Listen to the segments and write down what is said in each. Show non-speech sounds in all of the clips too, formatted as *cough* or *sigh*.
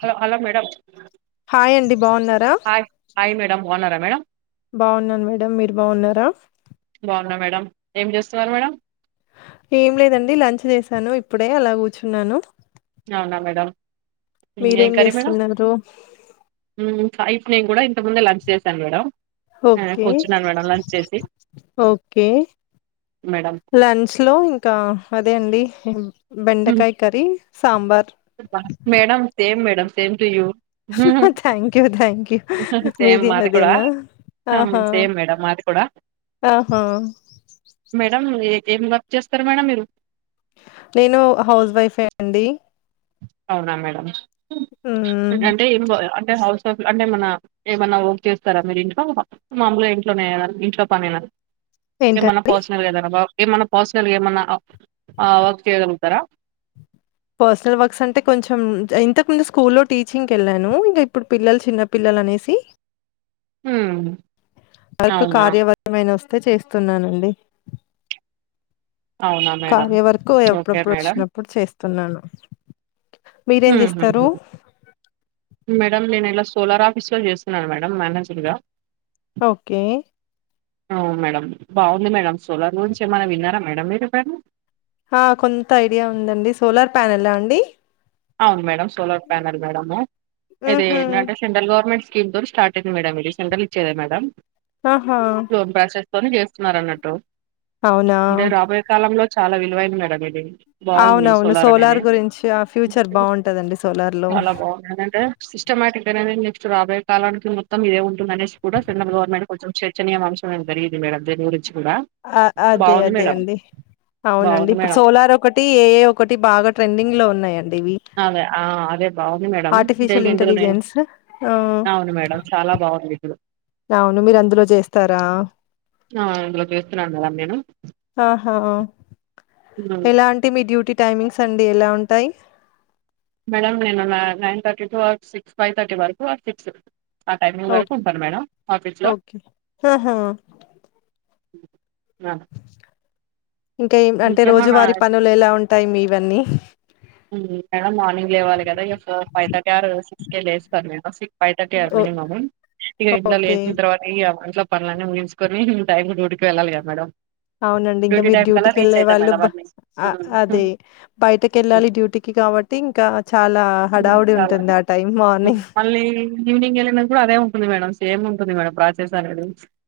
Hello hello madam hi అండి బాగున్నారా hi hi madam బాగున్నారా మేడం బాగున్నాను మేడం మీరు బాగున్నారా బాగున్నా మేడం ఏం చేస్తున్నారు మేడం ఏం లేదండి లంచ్ చేసాను ఇప్పుడే అలా కూర్చున్నాను హలో మేడం ఏం మీరేం కర్రీ మేడం చేస్తున్నారు ఫ్రై నేను కూడా ఇంత ముందే లంచ్ చేశాను మేడం ఓకే కూర్చున్నాను మేడం లంచ్ చేసి ఓకే మేడం లంచ్ లో ఇంకా అదే అండి హ్మ్. బెండకాయ curry sambar madam same madam same to you thank you thank you మీది అదేనా హ ఆహా సేమ్ మేడమ్ మాది కూడా ఆహా మేడం ఏం ఏం వర్క్ చేస్తారు మేడం మీరు నేను హౌస్ వైఫే అండి అవునా మేడం మ్మ్. అంటే అంటే హౌస్ అంటే ఏమన్నా ఏమన్నా వర్క్ చేస్తారా మీరు ఇంట్లో మామూలుగా ఇంట్లోనే ఇంట్లో పని ఏమన్నా ఏంటండి పర్సనల్ ఏదైనా వర్క్ ఏమన్నా పర్సనల్ ఏమన్నా వర్క్ చేయగలుగుతారా పర్సనల్ వర్క్స్ అంటే కొంచెం ఇంతకు ముందు స్కూల్లో టీచింగ్ కి వెళ్లాను ఇంకా ఇప్పుడు పిల్లలు చిన్న పిల్లలు అనేసి హ వర్క్ కార్య వర్క్ వస్తే చేస్తున్నానండి అవునా మేడం కార్య వర్కు ఓకే ఎప్పుడప్పుడు మేడం వచ్చినప్పుడు చేస్త చేస్తున్నాను మీరేం హ్మ్ హ్మ్ చేస్తారు హ్మ్ మేడం నేను ఇలా సోలార్ ఆఫీసులో చేస్తున్నాను మేనేజర్ గా ఓకే అవును మేడం బాగుంది మేడం సోలార్ గురించి ఏమైనా విన్నారా మేడం మీరు ఎప్పుడనా ఆ కొంత ఐడియా ఉందండి సోలార్ ప్యానెల్ ఆ అండి అవును మేడం సోలార్ ప్యానెల్ మేడమ్ ఇది ఉహు ఏంటంటే సెంట్రల్ గవర్నమెంట్ దీంతో స్టార్ట్ అయింది మేడం ఇది సెంట్రల్ ఇచ్చేద మేడం ఆహా పని చేస్తున్నారు అన్నట్టు అవునా అంటే రాబోయే కాలంలో చాలా విలువైంది మేడం ఇది బాగుంది అవునవును సోలార్ అనేది గురించి ఆ ఫ్యూచర్ బాగుంటదండి సోలార్ లో చాలా బాగుంది అని అంటే సిష్టమాటిగ్గనా నక్స్ట్ రాోయ కాలనికి మొత్తం ఇే ఉుంద అనేది కూడాె్రల్ గవర్నమెంట్ కొంచెం చర్చనీయం అం జరిగింది మేడం దని గురించి కూడా ఆ అదే బాగుంది అదే మేడం అండి అవునండి బాగుంది ఇప్పుడు మేడం సోలార్ ఒకటి ఏఏ ఒకటి బాగా ట్రెండింగ్ లో ఉన్నాయండి ఇవి అదే ఆ అదే బాగుంది మేడం సేమ్ ఆర్టిఫిషియల్ ఇందులో నేను ఇంటెలిజెన్స్ ఆ అవును మేడం చాలా బాగుంది ఇప్పుడు అవును మీరు అందులో చేస్తారా ఆ ఇందులో చేస్తున్నాను కదా నేను హ్మ్. ఎలా అంటే మీ డ్యూటీ టైమింగ్స్ అండి ఎలా ఉంటాయి మేడం నేను నైన్ ర్టీ టు ఆ సిక్స్ ఫైవ్థర్టీ వరకు అది ఫిక్స్ ఆ టైమింగ్ ఓ వరకు ఉంటాను మేడం ఆఫీస్ లో ఓకే ఆహా! ఆ ఇంకేం అంటే రోజువారి పనులు ఎలా ఉంటాయి మీవన్నీ మేడం మార్నింగ్ లేవాలి కదా ఫైవ్ థర్టీ ఆర్ సిక్స్ కే లేస్తాను మేడం సిక్స్ ఫై థర్టీ ఓ మినిమము ఇగ ఇంట్ల ఓకే లేసిన తర్వాత ఇగ ఇంట్ల పనులన్నీ ముగించ్కొనీ టైం కు డ్యూటికి వెల్లాలిగా మేడం ఔనండి ఇంక డ్యూటీ మీర్ టైం డ్యూటి కల్లా రీచ్ అవుతా కెళ్ళేవాళ్ళు మేడం బ అన్నీ ఆ హ్మ్. అదీ హ్మ్. బయటకెళ్ళాలి డ్యూటీ కాబట్టి ఇంకా చాలా ఊం హడావుడి చాలా ఉంటుంది ఆ టైం మార్నింగ్ మళ్ళీ ఈవినింగ్ ఎళ్ళినంక గూడ అదే ఉంటుంది మేడం సేము కొద్ది మేడం ప్రాసెస్ అనేది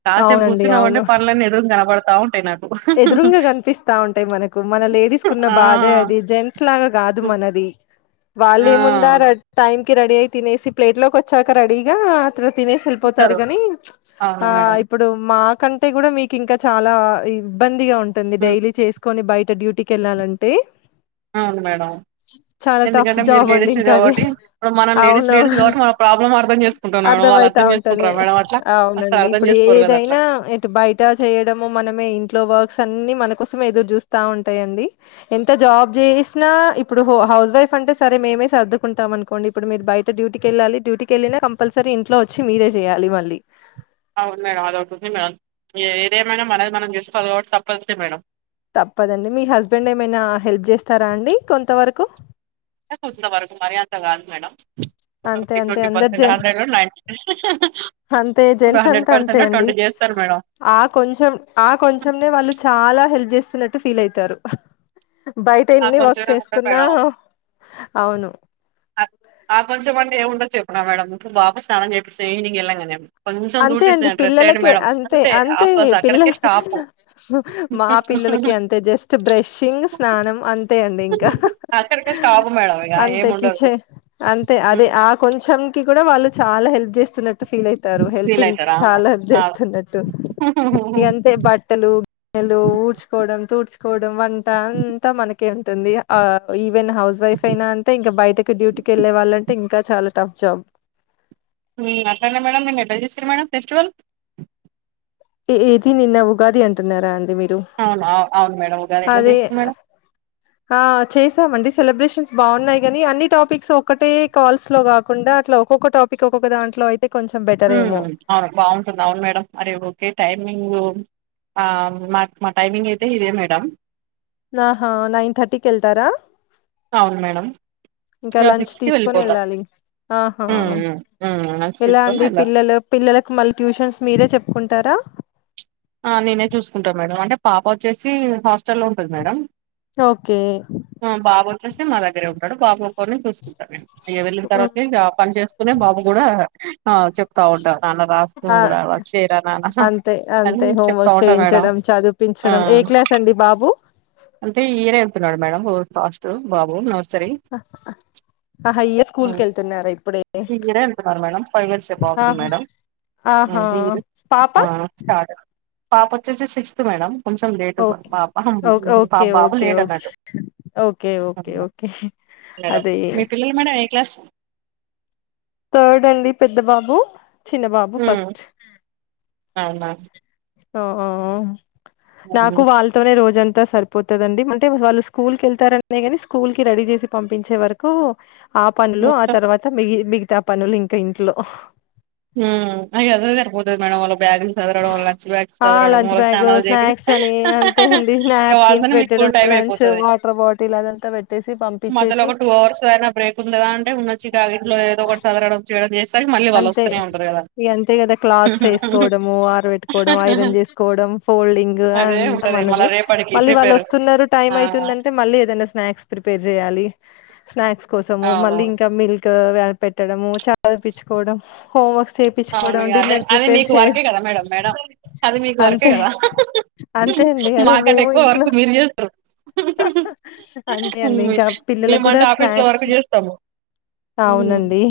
కాసేపు అవునండి కూర్చున్నావంటే పనులన్న ఎదురుంగ కనబతా ఉంటాయి నాకు ఎదురుంగ కనిపిస్తా ఉంటాయ్ మనకు మన లేడీస్కున్న ఆ బాధే అదీ జెంట్స్ లాగా గాదు మనది ఆ వాల్లే ముందార టైమ్ కి రడయ్ తినేసి ప్లేట్లో కొచ్చాక రడీగా ఎదో తినేసి ఎళ్ళిపోతారు ఉంటారు గనీ అవును ఆ మేడం ఇప్పుడు మా కంటే గుడ మీకింక చాలా ఇబ్బందిగా ఉంటుంది హ్మ్. డైలీ చేస్కొని బయ్ టికి డ్యూటికెళ్ళాలంటే ఔను మేడం టఫ్ ఎందుకంటె మీరు జాబ్ అండి లేడీసే ఇంకా అది కాబట్టి ఇప్పుడు మనం లేడీస్ లేడీస్ కాబట్టి మనం ప్రాబ్లం అర్థం చేస్కుంటన్నా అర్థం ఐతా ఉంటుందీ ఔనండి అర్థం ఇప్పుడు చేసుకోరు కదా అట్లా ఏదైనా ఇటు బయట చేయడమూ మనమే ఇంట్లో వర్క్స్ అన్నీ మన కోసమే ఎదురు జూస్తా ఉంటాయండీ ఎంత జాబ్ జేస్నా ఇప్పుడు హౌజ్ వైఫ్ అంటే సరే మేమే సర్దుకుంటా మనుకోండిప్పుడు మీర్ బయట డ్యూటీకెల్లాలి డ్యూటీ కెళ్లినా కంపల్సరీ ఇంట్లో వచ్ మీరే జేయాలి మళ్ళీ ఔను మేడం అదోటుంది మేడం ఏ ఏదేమైనా మనది మనం జెస్కో వాల్గాబట్టి తప్పట్లే మేడం తప్పదండి మీ హస్బెండ్ ఏమైనా హెల్ప్ జేస్తారా అండీ కొంతవరకు కొంతవరకు మరీ అంత గాదు మేడం అంతే ట్వంటీ అంతే ట్వంటీ అందరు జెన్ పర్సెంట్ హండ్రెడ్ లో నై *unintelligible* అంతే జెంట్స్ అంత అంతే అండీ చేస్తారు మేడం ఆ కొంచెం ఆ కొంచెంనే వాళ్ళు చాలా హెల్ప్ జేస్తున్నట్టు ఫీల్ అయితారు బైట ఆ ఎన్ని వర్క్స్ కొంచెమే ఉంటది చేస్కున్నా మేడం ఆ ఆ కొంచెం అండి ఏముండద్ చెప్పునా మేడం బాబు స్నానం జేపిస్త ఈవినింగ్ ఎళ్ళంగానే అంతే అండి పిల్లలకే అంతే అంతే ఆఫ్ కోర్స్ పిల్లల అక్కడికే వు స్టాప్ హూ మా పిల్ పిల్లలకి అంతే జస్ట్ బ్రష్షింగ్ స్నానం అంతే అండి ఇంక హ అక్కడికే హ స్టాప్ మేడం ఇగ అంతె ఏమి ఉండదు కిఛే అంతె అదే ఆ కొంచెం కి కూడ వాళ్ళు చాలా హెల్ప్ జేస్తున్నట్టు ఫీల్ అయ్ తారు ఫీల్ హెల్పింగ్ అయితారా చాలా ఆ జేస్తున్నట్టు ఇగంతే బట్టలూ గిన్నెలూ ఊడ్చుకోవడం తూడ్చ్ వంట అంత మనకే ఉంటుంది ఇగ ఆ ఈ ఇ వెన్ హౌస్ వైఫ్ ఐనా అంతే ఇంక బయటకు డ్యూటికెళ్ళే వాల్లంటే ఇంకా చాలా టఫ్ జాబ్ ఊఁ అట్లనేే మేడం నిన్న ఎట్ల చేసిర్రు మేడం ఫెస్టివల్ ఏ ఏదీ నిన్న ఉగాది అంటున్నారా అన్ ఔను ఔ ఔను మేడం ఉగాది ఎట్లా అదే చేసిరు మేడం ఆ చేసాం అన్ని సెలబ్రేషన్స్ బావున్నాయ్ గానీ అన్ని టాపిక్స్ ఒక్కటే కాల్స్ లో గాకుండా అట్లా ఒక్కొక్క టాపిక్ ఒక్కొక్క దాంట్లో ఐ థింక్ ఊమ్ అవును బావుంటుంది ఔన్ మేడం అరే ఒకే టైం మీరు మా మా టైమింగ్ ఐతే ఇదే మేడం నాహా నైన్ థర్టీ కెళ్తారా ఔన్ మేడం ఇంక ఇగ లంచ్ సిక్స్ కి వెళ్ళిపోతాం తీస్కొనెళ్ళాలీ ఆహా లంచ్ ఎలా తీసుకొని అండీ వెళ్ళాలి పిల్లలు పిల్లలకు మళ్ళి ట్యూషన్స్ మీరే చెప్పుకుంట్ తరా ఆఁ నేనే చూస్కుంట మేడం అంటే పాప వచ్చేసీ హాస్టల్లో ఉంటది మేడం ఓక్కే క్రిష్ణం మా దగ్గరే ఉంటడు బాబు ఒక్కోర్ని చూస్కుంట మేం ఇగ వెళ్ళిన్ ఉమ్ తర్వాతే ఇగా పని చేస్తూనే బాబు గూడా ఆ చెప్తా ఉంటా నాన్ రాస్ ఆ కూడాచ్చరా నానా అంతే అంతే హోంవర్క్ చేయించడం చదిపించడం ఏ క్లాస్ అండి బాబు అంతే హీరే అళ్తున్నాడు మేడం ఫాస్ట్ బాబు నమస్త ఆ ఆహయ్య స్కూల్కి హ్మ్. వెళ్తున్నారా ఇప్పుడే ఈ ఇయరే వెళ్తున్నారు మేడం ఫైవ్ ఇయర్స్ ఏ బాబుకి ఆహా మేడం ఆహా హ్మ్. ఈ ఇయర్ పాప ఆ! స్టార్ట్ పాప వచ్చేసి సిక్స్త్ మేడం కొంచెం లేటు పా ఓకే పా ఓకే బాబ ఓకే లేట్ ఓకే అన్నట్డు okay okay okay okay madam అదే మీ పిల్లలు మేడం ఏ క్లాస్ థర్డ్ అండి పెద్ద బాబు చిన్న బాబు హ్మ్. ఫస్ట్ అవునా ఓ నాకు హ్మ్. వాళ్ళతోనే రోజంతా సరిపోతుందండి అంటే వాళ్ళు స్కూల్ కి వెళ్తారనే ని స్కూల్ కి రెడీ చేసి పంించే వరకు ఆ పనులు ఆ మొత్తం తర్వాత మి మిగతా ఆ పనులు ఇంకా ఇంట్లో హ అే అదదిర్బోదు మేడ అ బ్యాగ్లు దడం లంచ బ్యాగ్స్ ఆ చదరడం లంచ్ మూల బ్యాగ్ స్నాక్స్ అని అంతే అండి ఇవాల్స నాప్కిన్స్ మీ ఫుల్ పెట్టడం టై లంచ్ వాటర్ బాటిల్ అదంతా పెట్టేసి మొద పంపించేసి ఒక టూ అవర్స్ అయినా బ్రేక్ ఉందిదా అంటే ఉన్నొచ్చి కా ఇలో ఏదో ఒకటి చదరడంయడం చేస్త మళ్ళీ వాళ్ళు వస్తూనే ఉండారు కదా ఇ అంతే కదా క్లాత్స్ వేసుకోవడము ఆర పెెట్టుకోవడం ఐరన్ చేసుకోవడం ఫోల్డింగ్ అదే అంత ఉంటది మళ్ళ మనది రేపటికి మళ్ళీ వాళ్ళు ప్రిపేర్ వస్తున్నారు టైమ్ ఆ అవుతుందంటే మళ్ళీ ఏదైనా స్నాక్స్ ప్రిపేర్ చేయాలి స్నాక్స్ కోసము అవును మళ్ళీ ఇంకా మిల్క్ పెట్టడము చదిపించుకోవడం హోమ్వర్క్స్ అవును చేయించుకోవడం ఇగ అదే డిన్నర్ అదే ప్రిపేర్ మీకు వర్కే చేయడం కదా మేడం మేడం అది మీకు వర్కే అంతే కదా అంతే అండి అరే మాకంటే మేము ఎక్కువ ఇంట్లో వర్క్ మీరు చేస్తరు అంతే అండి ఇంకా పిల్లలకి కూడా మేమంటే ఆఫీస్ లో స్నాక్స్ వర్క్ చేస్తాము హ్మ్. అవునండి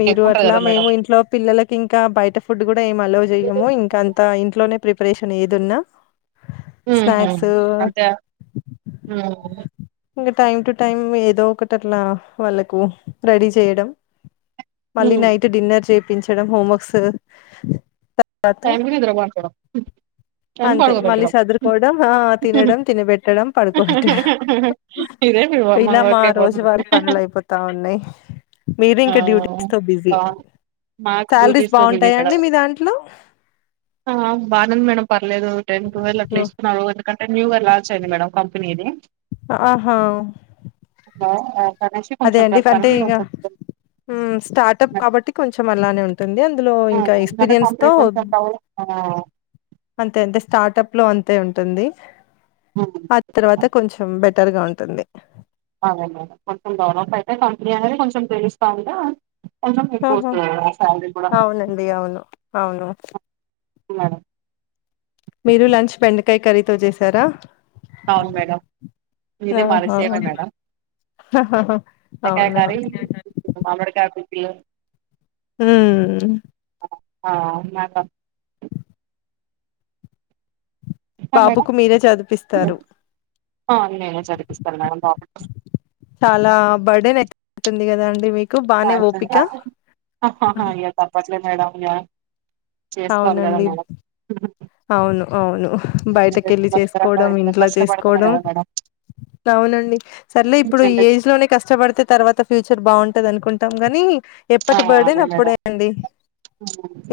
మీరు ఎక్కువ ఉంటది అట్లా కదా మేడం మేము ఇంట్లో పిల్లలకి ఇంకా బయట ఫుడ్ కూడా ఏమి అలవ చెయ్యము ఇంకా అంత ఇంట్లోనే ప్రిపరేషన్ ఏది ఉన్నా స్నాక్స్ ఆ ఇంకా టైమ్ టు టైం ఏదో ఒకటి అట్లా వాళ్ళకు రెడీ చేయడం మళ్ళీ నైట్ డిన్నర్ చేయిించడం హోమ్వర్క్స్ టైంంద మా ఎ అంతే పడుగ మళ్ళీ పెక్కడం చదురుకోవడం ఆ తినడం తినబెట్టడం పడుకోబెట్టడం ఇ ఏ ప ఇలా మా మాక బధ రోజువారి పనులు అయిపోతా ఉన్నాయి మీరు ఇంకా డ్యూటీస్ తో బిజీ మ శాలరీస్ స్ బాగుంటాయా మేడం అండి మీ దాంట్లో ఆ బాగానేంది మేడం పర్లేదు టెన్ ట్వెల్్ అట్లా ఓహ్! ఇస్తున్నారు ఎందుకంటే న్య లాంచ అయింది మ్యాడం కంపెనీది ఆహా ఆ అనేసి అదే కొంచెం అండి అంటే ప్రస్తుతానికి ఇక కొంచెం స్టార్టప్ కాబట్టి కొంచెం అలానే ఉంటుంది అందులో ఇంకా ఎందుకంటే ఎక్స్పీరియన్స్ కంపెనీ తో కొంచెం డెవలప్ ఆ అంతే అే స్టార్ట్ప్ లో అంతే ఉంటుంది ఆ తర్వాత కొంచెం బెటర్ గా ఉంటుంది అదన కొంచెం డెవలప్ అయితే కంపెనీ అనేది కొంచెం తెలుస్తా ఉందా అ ఆహా! మీకుస్త స కూడా అవునండి. అవును. అవును అ మీరు లంచ్ బెండకాయ కర్రీతో చేసారా అవును మేడం ఇదే ఆహా! మరిసేవ మేడం ఎకా అవునా! కరే మామకా కుటిలు ఉమ్ ఆ మా మేడం బాబుకు మీరే చదివిపిస్తారు. నేనే చదిపిస్తాను మేడం బ చాలా బర్డే నెచ్చపోతుంది కద అండి మీకు అ బానే ఓపిక? తాపాట్లే మేడం ఇగ చేసుకోవాలి కదా అవునండి. మడం అవును అవును బయటక వెళ్ళి కష్టపడుతున్నా కదా చేసుకోవడం ఇంత ఇంట్లో కష్టపడుతనే చేసుకోవడం కదా మేడం అవునండి సరలే ఈ ఇప్పుడు జనరేషన్ ఏజ్ లోనే కష్టపడితే తర్వాత ఫ్యూచర్ బాగుంటు పంటది అనుకుంటాం కానీ ఆ ఎప్పటి బర్డేని అదే మేడం అప్పుడేయంండి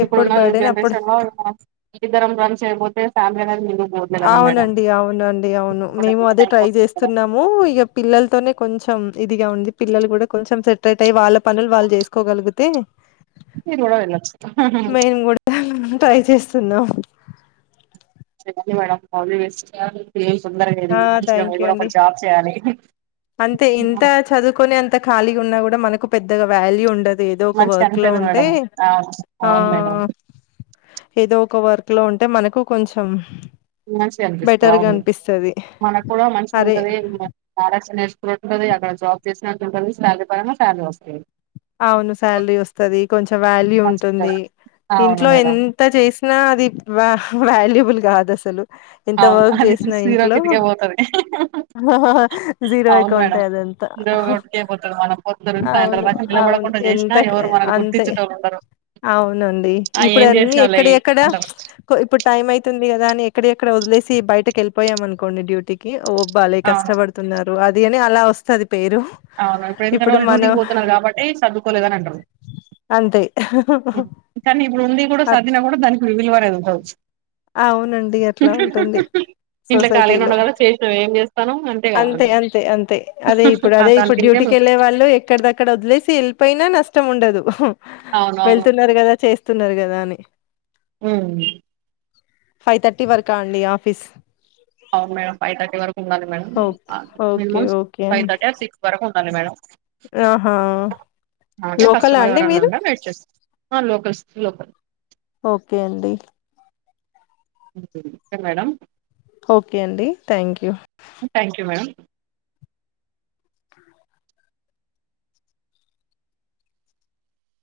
ఇప్పుడున్న జెనరేషన్ లో ఉ రం రన్స్ అయపోతే ఫ్యామిలీ అది మందు పోద్దు కదా మేడం అవునండి నమో ఉయ్యప్ప పిల్లలతోనే కొంచెం ఇదిగా ఉంది పిల్లలు కూడా కొంచెం సెటరేట్ అయ్యి వాళ్ళ పనులు వాళ్ళు చేసుకోగలిగితే మీరు కూడా వెళ్ళొచ్చు మేము కూడా ట్రై చేస్తున్నాం మేడంలీస్ ఏం తొందరగాది ఆ మంచిగా థ్యాంక్ మీరు యూ కూడా ఒక అండి జాబ్ చేయాలి అంతే ఇంత చదువుకొని అంత ఖాళీగా ఉన్నా కూడా మనకు పెద్దగా వాల్యూ ఉండదు ఏదో ఒక మంచిగా వర్క్ లో అనిపియదు ఉంటే మేడం అవును ఆ అవును మేడం ఏదో ఒక వర్క్ లో ఉంటే మనకు కొంచెం మంచి అనిపిస్తుంది బెటర్గా అవును అనిపిస్తది మనకు కూడా మంచిగా అరే ఉంటది ఆరాచన ఇ ఉంటుంది అక్కడ జాబ్ చేసినట్టు ఉంటుంది శాలరీ పరంగా శాలరీ వస్తుంది అవును శాలరీ వస్తది కొంచెం వాల్యూ మంచిగా ఉంటుంది అవును ఇంట్లో మేడం ఎంత చేసి నా అది వాల్యూబుల్ కాదు అసలు ఎంత అవును వర్క్ అది చేసినా చూసి జీరో ఇంట్లో కిందికే పోతది జీరో అయిక్క అవును ఉంటా మేడం అదంతా జీరో ఒకటికే పోతది మనం పొద్దు నుంచి సాయంత్రం అవును దాకా అవును నిలబడకుండా చేసినా ఎంత ఎవరు మనల్ని అంత గుర్తించేటోళ్ళు ఉండరు అవునండి ఆ ఇప్పుడు ఏం అన్నీ చేసినవులే ఎక్కడ ఎక్కడా అంటారు ఇప్పుడు టైం అయితుంది కదా అని ఎక్కడ అక్కడ వదిలేసి బయటకి వెళ్ళిపోయాం అనుకోండి డ్యూటీకి ఓ భలే అవును కష్టపడుతున్నారు అలా వస్థది అవును ఇప్పుడు ఎందుకన్నా వాళ్ళు డ్యూటీకి పోతున్నారు కాబట్టి సర్దుకోలేదని అంటారు అంతే కానీ ఇప్పుడు ఉంది కూడా అట్ సదినా కూడా దానికి విలువరదువుతచ్చు అవునండి అట్లా ఉంటుంది ఇంట్లో ఖాళీగానే సొసైటీలో ఉన్నా కదా చేసినావు ఏం చేస్తాను కదా అంతే అంటారు అంతే అంతే అదే ఇప్పుడు అదే ఇప్పుడు దానికిందుకే డ్యూటీకి వెళ్ళలే వాళ్ళు ఎక్కడ దక్కడ వదిలేసి వెళ్ళిపోయినా నష్టం ఉండదు అవును అవును వెళ్తున్నారు కదా చేస్తున్నారు కదా అని ఉమ్ ఫైవ్ థర్టీ వరకా అండి ఆఫీస్ అవును మేడం ఫైవ్ థర్టీ వరకు ఉండాలి madam okay okay minimum okay five అండి థర్టీ సిక్స్ వరకు ఉండాలి మేడం ఆహా అంటే లోకలా కస్టమర్ అండి ఎవరైన్నా మీరు ఉండ వెయిట్ చేస్త లోకల్స్ లోకల్ ఓకే అండి మేడం ఓకే అండి thank you thank you madam